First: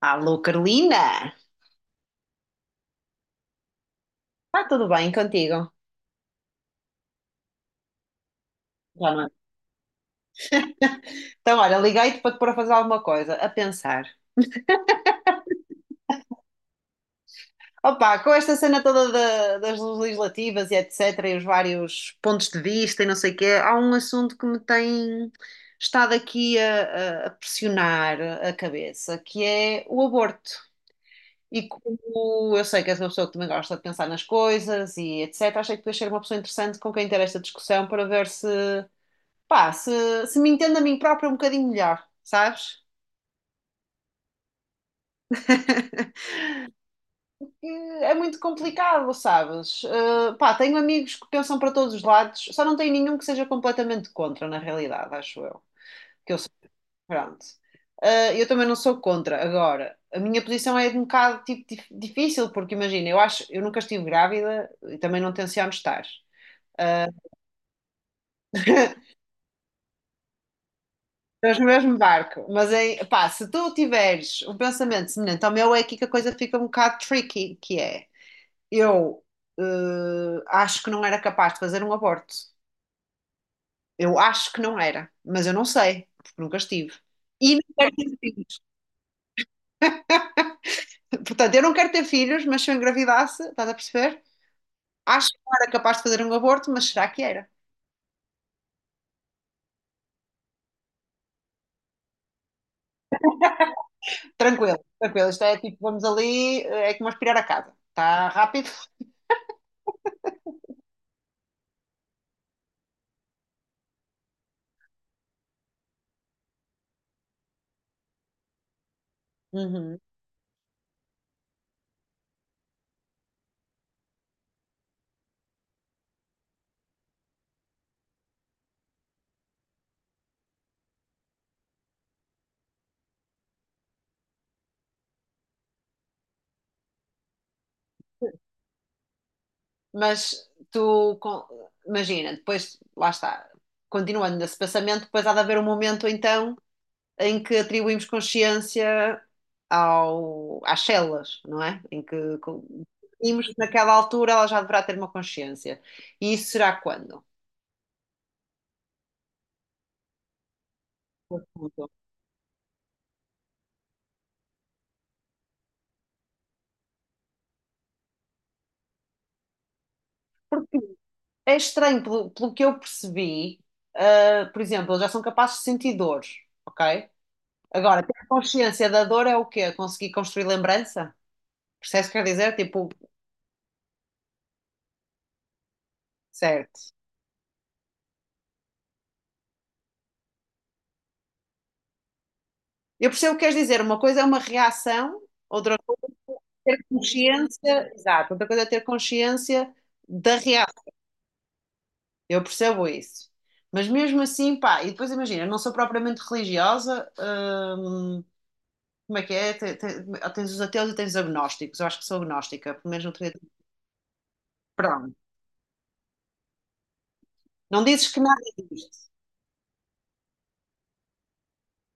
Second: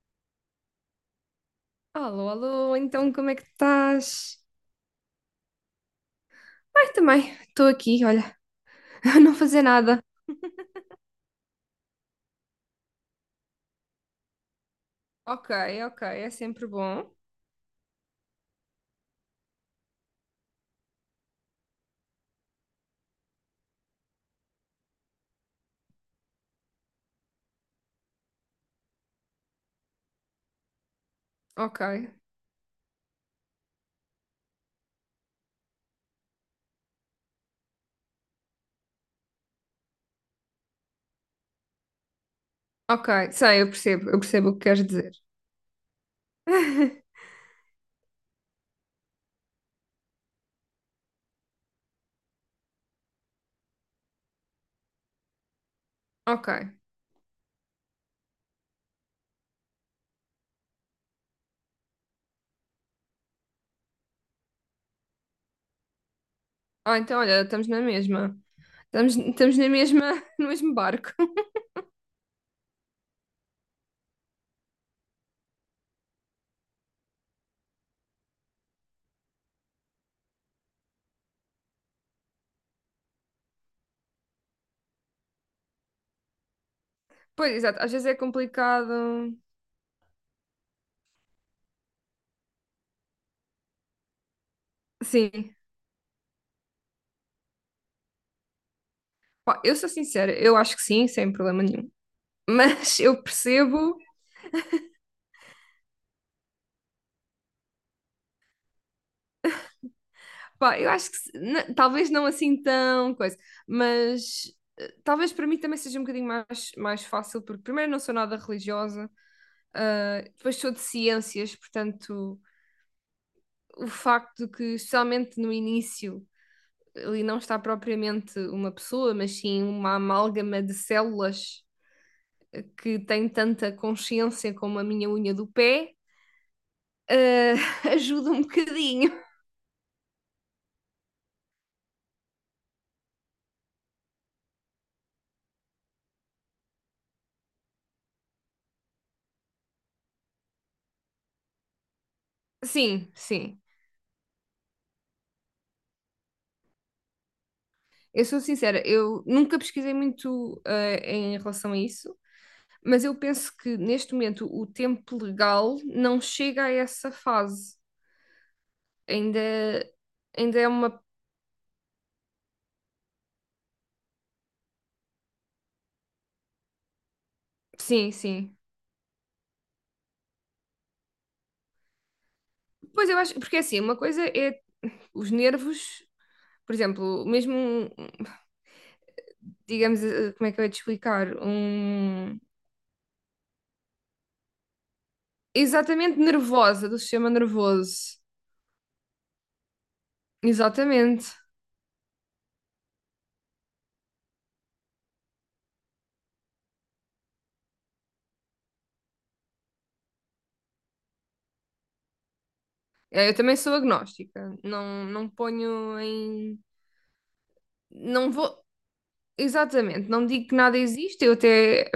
Alô, Carolina! Alô, alô, então como é que estás? Está tudo bem contigo? Ai, também, estou aqui, olha, Já a não é? não fazer nada. Então, olha, liguei-te para te pôr a fazer alguma coisa, a pensar. Ok, ok, é sempre bom. Opa, com esta cena toda das legislativas e etc, e os vários pontos de vista e não sei o quê, há um assunto que me tem estado aqui a pressionar a cabeça, que é o aborto. E Ok, como eu sei que és uma pessoa que também gosta de pensar nas coisas e etc, achei que podias ser uma pessoa interessante com quem ter esta discussão para ver se pá, se me entendo a mim própria um bocadinho melhor, sabes? ok, sei, eu percebo o que queres dizer. E É muito complicado, sabes? Pá, tenho amigos que pensam para todos os lados, só não tenho nenhum que seja completamente contra, na realidade, acho eu. Que eu Ok, sou, pronto. Eu também não sou contra. Agora, a minha posição é de um bocado tipo, difícil, porque imagina, eu acho, eu nunca estive grávida e também não tenciono estar. ah, Eh, então olha, estamos na mesma. Estamos na mesma, no mesmo barco. Estamos no mesmo barco, mas é, pá, se tu tiveres um pensamento semelhante ao meu, é aqui que a coisa fica um bocado tricky, que é, eu acho que não era capaz de fazer um aborto. Eu acho que não era, mas eu não sei, porque nunca estive. Pois, E não exato, quero às vezes é ter filhos. complicado. Portanto, eu não quero ter filhos, mas se eu engravidasse, estás a perceber? Acho que Sim, não era capaz de fazer um aborto, mas será que era? pá, eu sou sincera, eu acho que sim, sem problema nenhum. Mas eu percebo. Tranquilo, tranquilo. Isto é tipo, vamos ali, é como aspirar a casa. Está rápido. Pá, eu acho que talvez não assim tão coisa, mas talvez para mim também seja um bocadinho mais, mais fácil, porque primeiro não sou nada religiosa, Uhum. ah, depois sou de ciências, portanto, o facto de que, especialmente no início, ali não está propriamente uma pessoa, mas sim uma amálgama de células que tem tanta consciência como a minha unha do pé, ah, ajuda um bocadinho. Mas tu, imagina, depois, lá está, continuando nesse pensamento, depois há de haver um momento então em que atribuímos consciência ao, às células, não é? Em que Sim, definimos que sim. naquela altura ela já deverá ter uma consciência. E isso será quando? Eu sou sincera, eu nunca pesquisei muito em relação a Pergunto. isso, mas eu penso que neste momento o tempo legal não chega a essa fase. Ainda, ainda é uma. É estranho, pelo que eu percebi, ah, por exemplo, eles já são capazes de sentir dor, ok? Agora, Sim, ter sim. consciência da dor é o quê? Conseguir construir lembrança? Percebes o que quer dizer? Tipo, Pois eu acho, porque assim, uma coisa é os nervos, por certo. exemplo, mesmo, digamos, como é que eu ia te explicar? Eu percebo o que queres dizer. Uma coisa é uma reação, outra Exatamente ter nervosa, do sistema consciência, nervoso. exato, outra coisa é ter consciência da reação. Exatamente. Eu percebo isso. Mas mesmo assim, pá, e depois imagina, eu não sou propriamente religiosa, hum, como é que é? Tens os ateus e tens os agnósticos. Eu acho que sou agnóstica, pelo menos não teria. Eu também sou agnóstica, não, Pronto. não ponho em. Não dizes que Não nada vou, existe. exatamente, não digo que nada existe, eu até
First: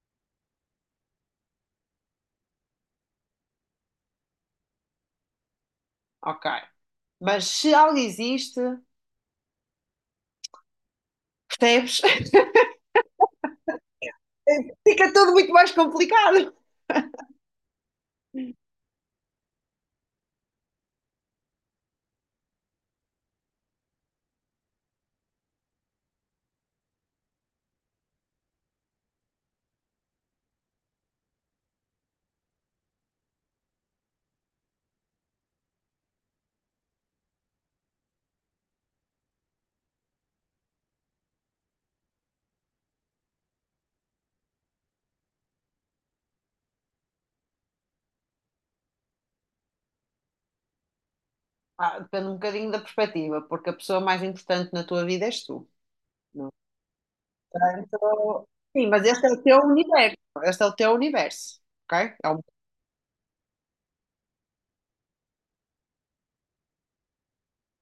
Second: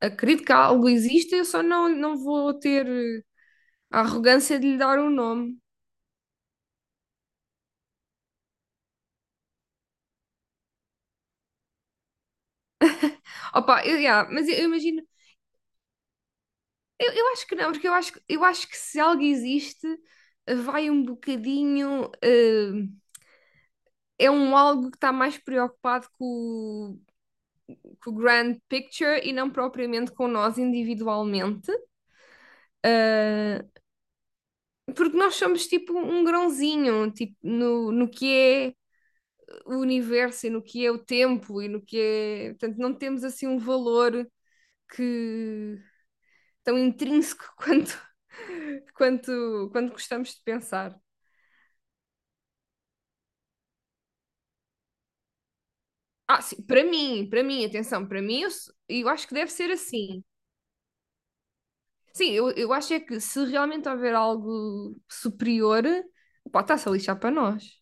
acredito que algo existe, eu só não, não vou ter a arrogância de lhe dar um nome. Ok. Mas se algo existe, percebes? Opa, eu, yeah, mas eu imagino, Fica tudo muito mais complicado. eu acho que não, porque eu acho, eu acho que se algo existe, vai um bocadinho. É um algo que está mais preocupado com, com o grand picture e não propriamente com nós individualmente. Eh, Porque nós somos tipo um grãozinho, tipo, no que é o universo e no que é o tempo e no que é. Portanto, não temos assim um valor que tão intrínseco quanto, quanto gostamos de pensar. Ah, depende um bocadinho da perspectiva, porque a pessoa mais importante na tua vida és tu. Ah, sim, para mim, atenção, para mim, Portanto, eu, sim, mas este acho é que o deve teu ser universo. assim. Este é o teu universo, ok? Sim, eu, acho é que se realmente houver algo superior, pá, está-se a lixar para nós.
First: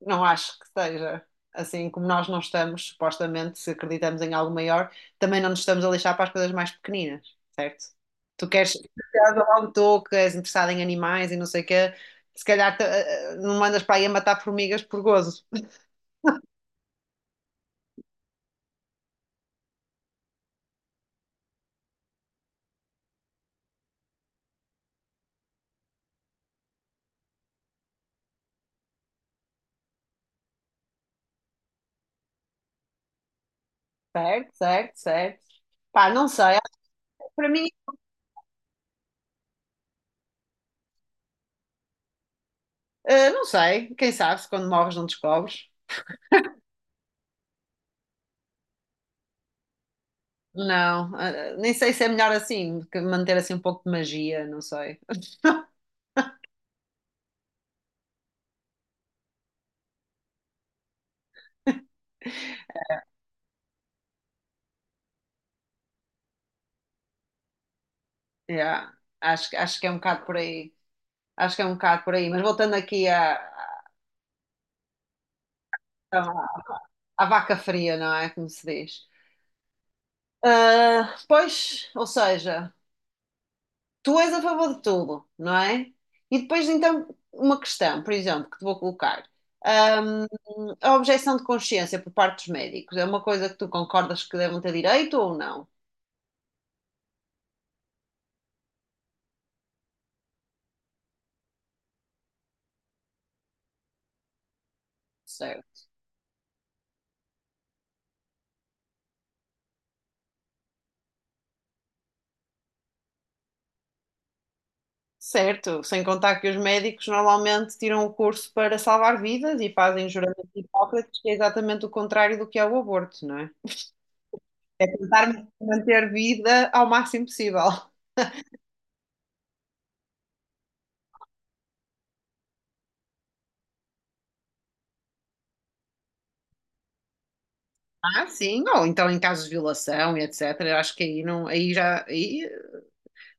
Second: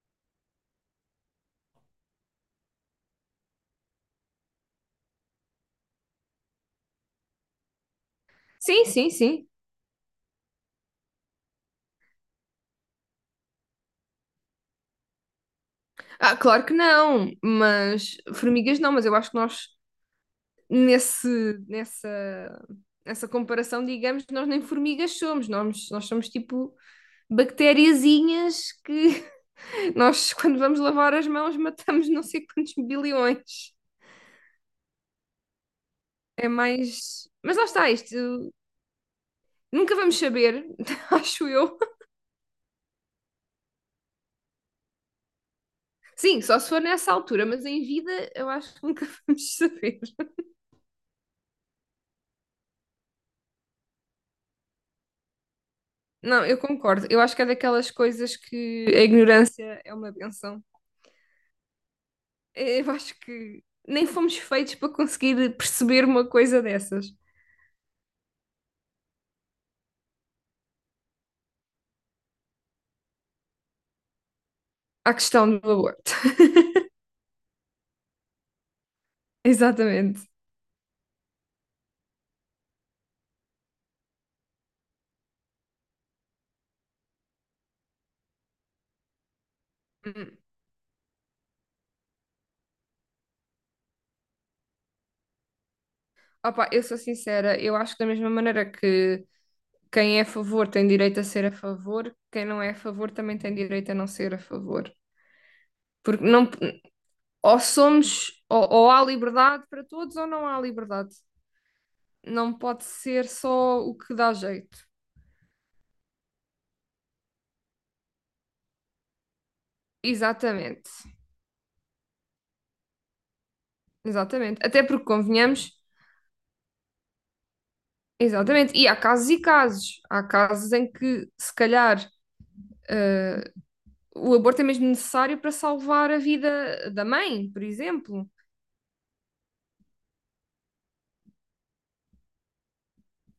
Não acho que seja assim como nós não estamos, supostamente, se acreditamos em algo maior, também não nos estamos a lixar para as coisas mais pequeninas, certo? Tu queres, se Sim, sim, és sim. logo tu que és interessado em animais e não sei o quê, se calhar não mandas para aí a matar formigas por gozo. Ah, claro que não, mas formigas não, mas eu acho que nós nesse, nessa, nessa comparação, digamos, nós nem formigas somos, nós, somos tipo bactériazinhas que nós, quando vamos lavar as mãos, matamos não sei quantos bilhões. Certo, certo, certo. Pá, não É sei. mais. Para Mas lá mim, está, isto nunca vamos saber, acho eu. Não sei. Quem sabe se quando morres não descobres. Sim, só se for nessa altura, mas em vida eu acho que nunca vamos saber. Não, nem sei se é melhor assim, que manter assim um pouco de magia, não sei. Não, eu concordo. Eu acho que é daquelas coisas que a ignorância é uma benção. Eu acho que nem fomos feitos para conseguir perceber uma coisa dessas. Yeah, acho, acho que é um bocado por aí. Acho que é um bocado por aí. Mas voltando aqui a A questão do aborto. à vaca fria, não é? Como se diz. Exatamente. Ah, pois, ou seja, tu és a favor de tudo, não é? E depois, então, uma questão, por exemplo, que te vou colocar. Ahm, Hum. a objeção de consciência por parte dos médicos é uma coisa que tu concordas que devem ter direito ou não? Opa, eu sou sincera, eu acho que da mesma maneira que quem é a favor tem direito a ser a favor, quem não é a favor também tem direito a não ser a favor. Certo. Porque não, ou somos, ou há liberdade para todos ou não há liberdade. Não pode ser só o que dá jeito. Certo, sem contar que os médicos normalmente tiram o curso para salvar vidas e fazem o juramento de Exatamente. Hipócrates, que é exatamente o contrário do que é o aborto, não é? Exatamente. Até É porque, tentar convenhamos, manter vida ao máximo possível. exatamente, e há casos e casos. Há casos em que, se calhar, eh, o aborto é mesmo necessário para salvar a vida da mãe, por Ah, exemplo. sim, ou então em casos de violação e etc. Eu acho que aí não, aí já, aí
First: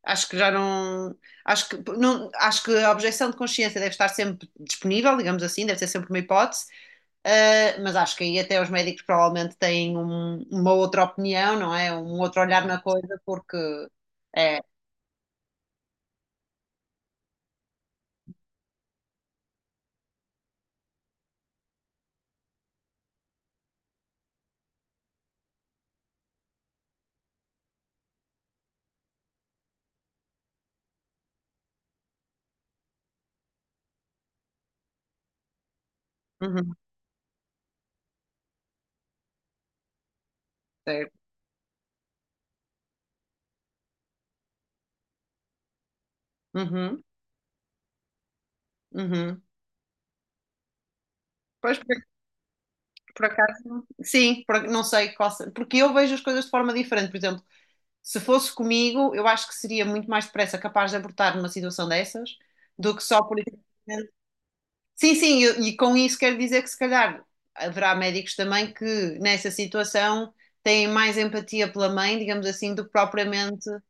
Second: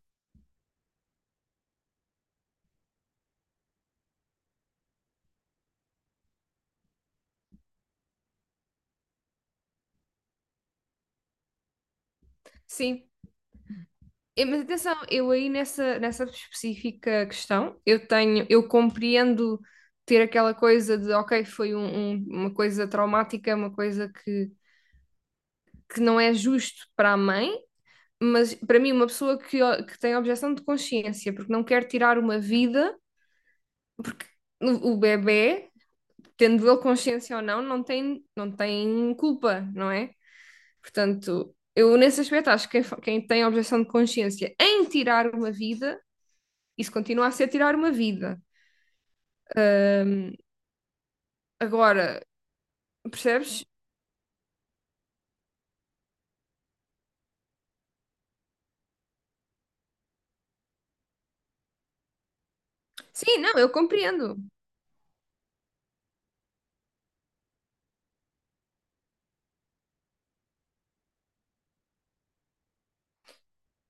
acho que já não, acho que não, acho que a objeção de consciência deve estar sempre disponível, digamos assim, deve ser sempre uma hipótese, ah, mas acho que aí até os médicos provavelmente têm uma outra opinião, não é? Um outro olhar na Sim, coisa, porque é, mas atenção, eu aí nessa específica questão, eu tenho, eu compreendo ter aquela coisa de, ok, foi uma coisa traumática, uma coisa que não é justo para a mãe, mas para mim, uma pessoa que, que tem objeção de consciência porque não quer tirar uma vida, porque o bebé tendo uhum, ele consciência ou não, não tem, não tem culpa, não é? certo, Portanto, eu nesse aspecto acho que quem, quem tem objeção de consciência em tirar uma vida, isso uhum, continua a ser tirar uma vida. uhum. Hum, Pois por, agora, por percebes? acaso, sim, não sei qual, porque eu vejo as coisas de forma diferente, por exemplo. Se fosse comigo, eu acho que seria muito mais depressa capaz de abortar numa situação dessas do que só por. Sim, não, eu compreendo Sim, sim, e com isso quero dizer que se calhar haverá médicos também que nessa situação têm mais empatia pela mãe, digamos assim, do que propriamente o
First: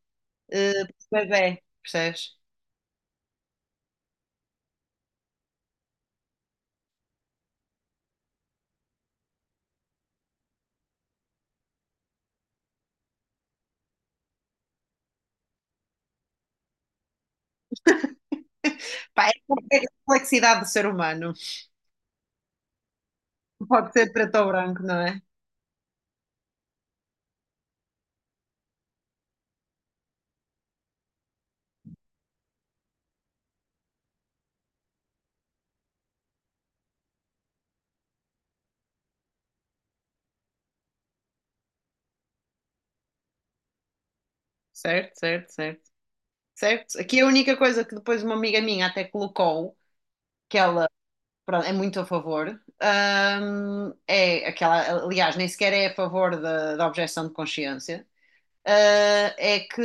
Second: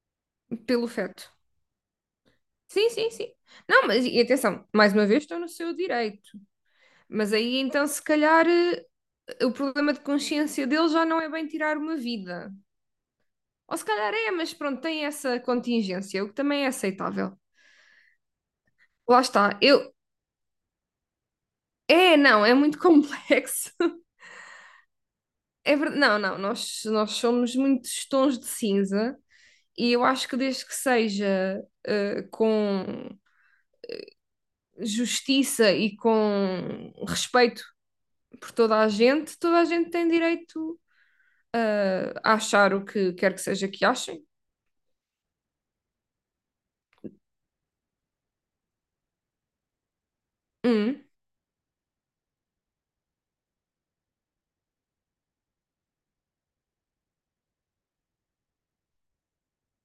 pelo feto. bebé, percebes? Sim, sim, sim. Não, mas e atenção, mais uma vez estou no seu direito. Mas aí então, se calhar, o problema de consciência dele já não é bem tirar uma vida. Ou se calhar é, mas pronto, tem essa contingência, o que também é aceitável. Lá Pá, é está. a Eu... complexidade do ser humano. É, não, é muito complexo. Pode ser preto ou branco, não é? É verdade. Não, não, nós, somos muitos tons de cinza e eu acho que desde que seja com justiça e com respeito por toda a gente tem direito a achar o que quer que seja que achem. Certo, certo, certo. Certo? Aqui a única coisa que depois uma amiga minha até colocou, que ela Hum. Pronto, é muito a favor. É aquela, aliás, nem sequer é a favor da objeção de consciência. Ah, é que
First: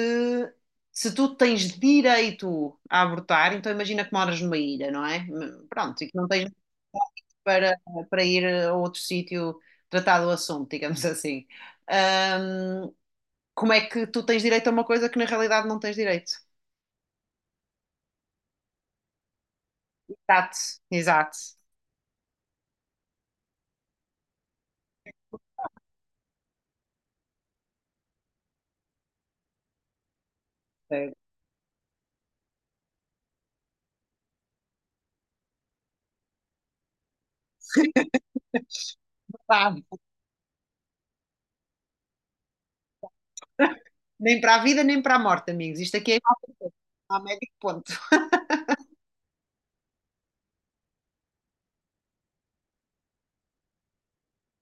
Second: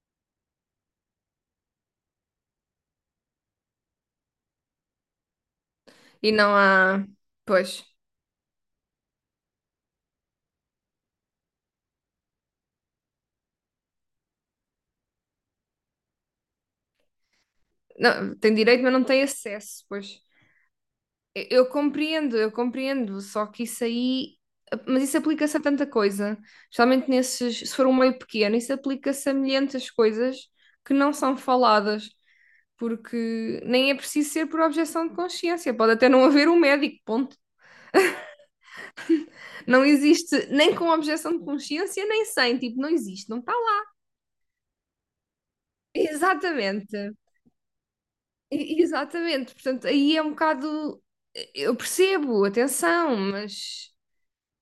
se tu tens direito a abortar, então imagina que moras numa ilha, não é? Pronto, e que não E tens não há. para, Pois. para ir a outro sítio tratar do assunto, digamos assim. Ahm, Como é que tu tens direito a uma coisa que na realidade não tens direito? Não, tem direito, mas não tem acesso, pois. Exato, Eu exato. eu compreendo, eu compreendo, só que isso aí, mas isso aplica-se a tanta coisa, especialmente nesses, se for um meio pequeno, isso aplica-se a milhentas coisas que É, não são faladas, porque nem é preciso ser por objeção de consciência, pode até não haver um médico, ponto. sabe? Não existe nem com objeção de consciência, nem sem, tipo, não existe, não está lá. Nem para a vida, nem para a morte, amigos. Isto aqui é Exatamente, a médico ponto. Exatamente, portanto, aí é um bocado, eu percebo, atenção, mas.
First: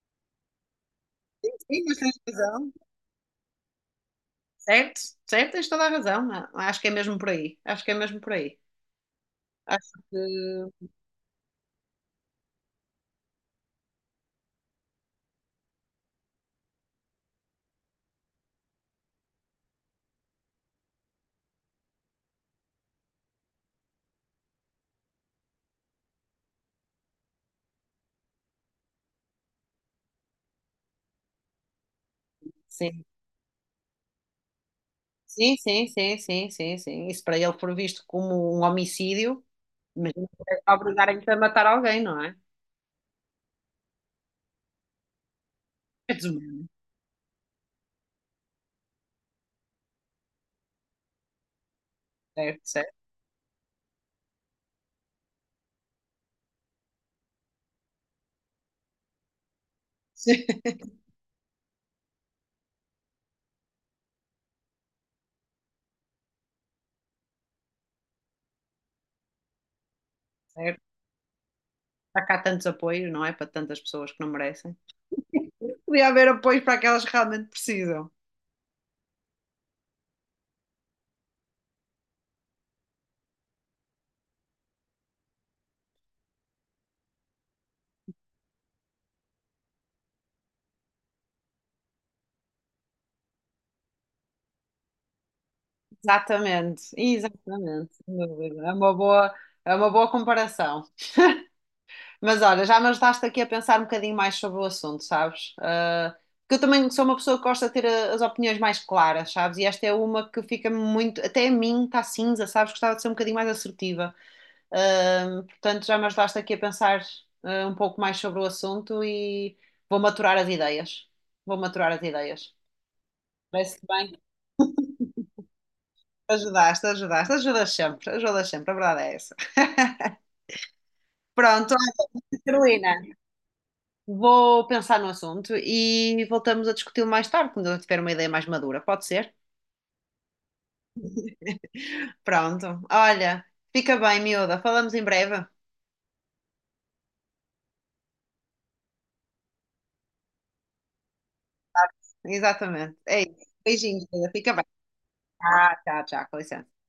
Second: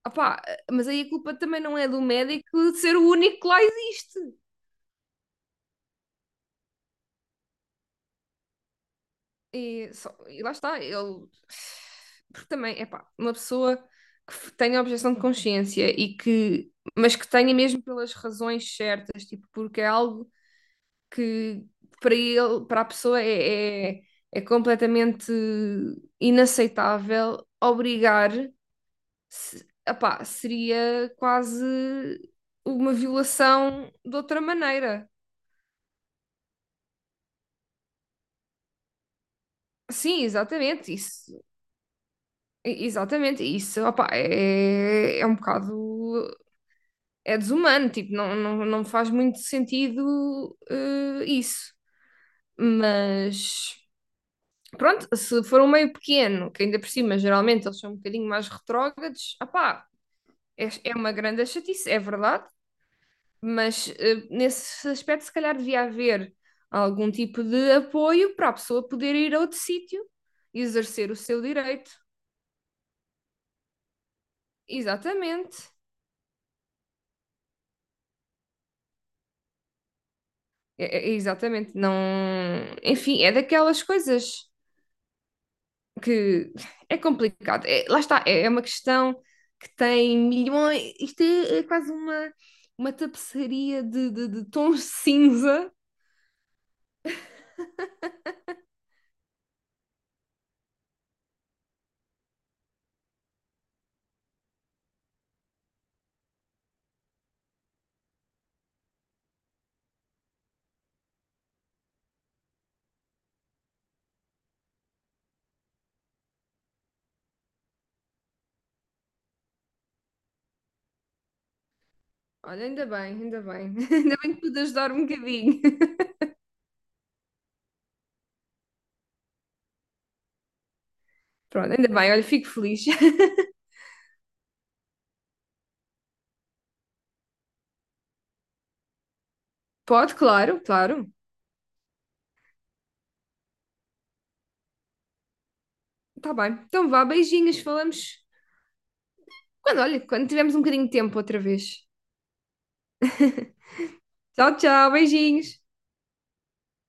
Opá, mas aí a culpa também não Sim, é mas do tens razão. médico de ser o único que lá existe. Certo, certo, tens toda a razão. Acho que é mesmo por aí. Acho que é mesmo por aí. E, Acho e lá que está, ele. Porque também, é pá, uma pessoa que tenha objeção de consciência e que. Mas que tenha mesmo pelas razões certas, tipo, porque é algo que para ele, para a pessoa é completamente inaceitável obrigar. Se, epá, seria quase uma sim. violação de outra maneira. Sim, sim, sim, sim, sim, sim. Isso para ele for visto como um homicídio, mas Sim, não é exatamente, obrigarem-te a isso. matar alguém, não é? Exatamente, isso, opá, é um bocado, É desumano. é desumano, tipo, não, não, não faz muito sentido isso, Certo, certo. mas pronto, se for um meio pequeno, que ainda por cima geralmente eles são um bocadinho mais retrógrados, opá, é uma grande chatice, é verdade, mas nesse aspecto se calhar devia haver algum tipo de apoio para a pessoa poder ir a outro sítio e Certo. exercer o seu direito, Há cá tantos apoios, não é? Para tantas pessoas que não merecem. exatamente. Podia haver apoios para aquelas que realmente precisam. Exatamente, não. Enfim, é daquelas coisas que é complicado. Lá está, é uma questão que tem milhões. Isto é, é quase uma tapeçaria de tons cinza. Exatamente, exatamente, sem dúvida. É uma boa comparação. Mas olha, já me ajudaste aqui a pensar um bocadinho mais sobre o assunto, sabes? Ah, porque eu também sou uma pessoa que gosta de ter as opiniões mais claras, sabes? E esta é uma que fica muito, até a mim está cinza, sabes? Gostava de ser um bocadinho mais assertiva. Ah, portanto, já me ajudaste aqui a pensar ah, um pouco mais sobre o assunto e vou maturar as ideias. Vou maturar as ideias. Olha, ainda bem, ainda bem. Parece Ainda bem. bem que pude ajudar um bocadinho. Ajudaste, ajudaste, ajudas sempre, a verdade é essa. Pronto, Pronto, ainda bem, olha, fico feliz. Carolina, vou pensar no assunto e voltamos a discuti-lo mais tarde, quando eu tiver uma ideia mais madura, pode ser? Pode, claro, claro. Pronto, olha, fica bem, miúda, falamos em breve. Tá bem. Então vá, beijinhos, falamos. Quando, olha, quando tivermos um bocadinho de tempo outra vez. Exatamente, é isso. Beijinhos, miúda, fica Tchau, bem. tchau, beijinhos. Tchau, com licença.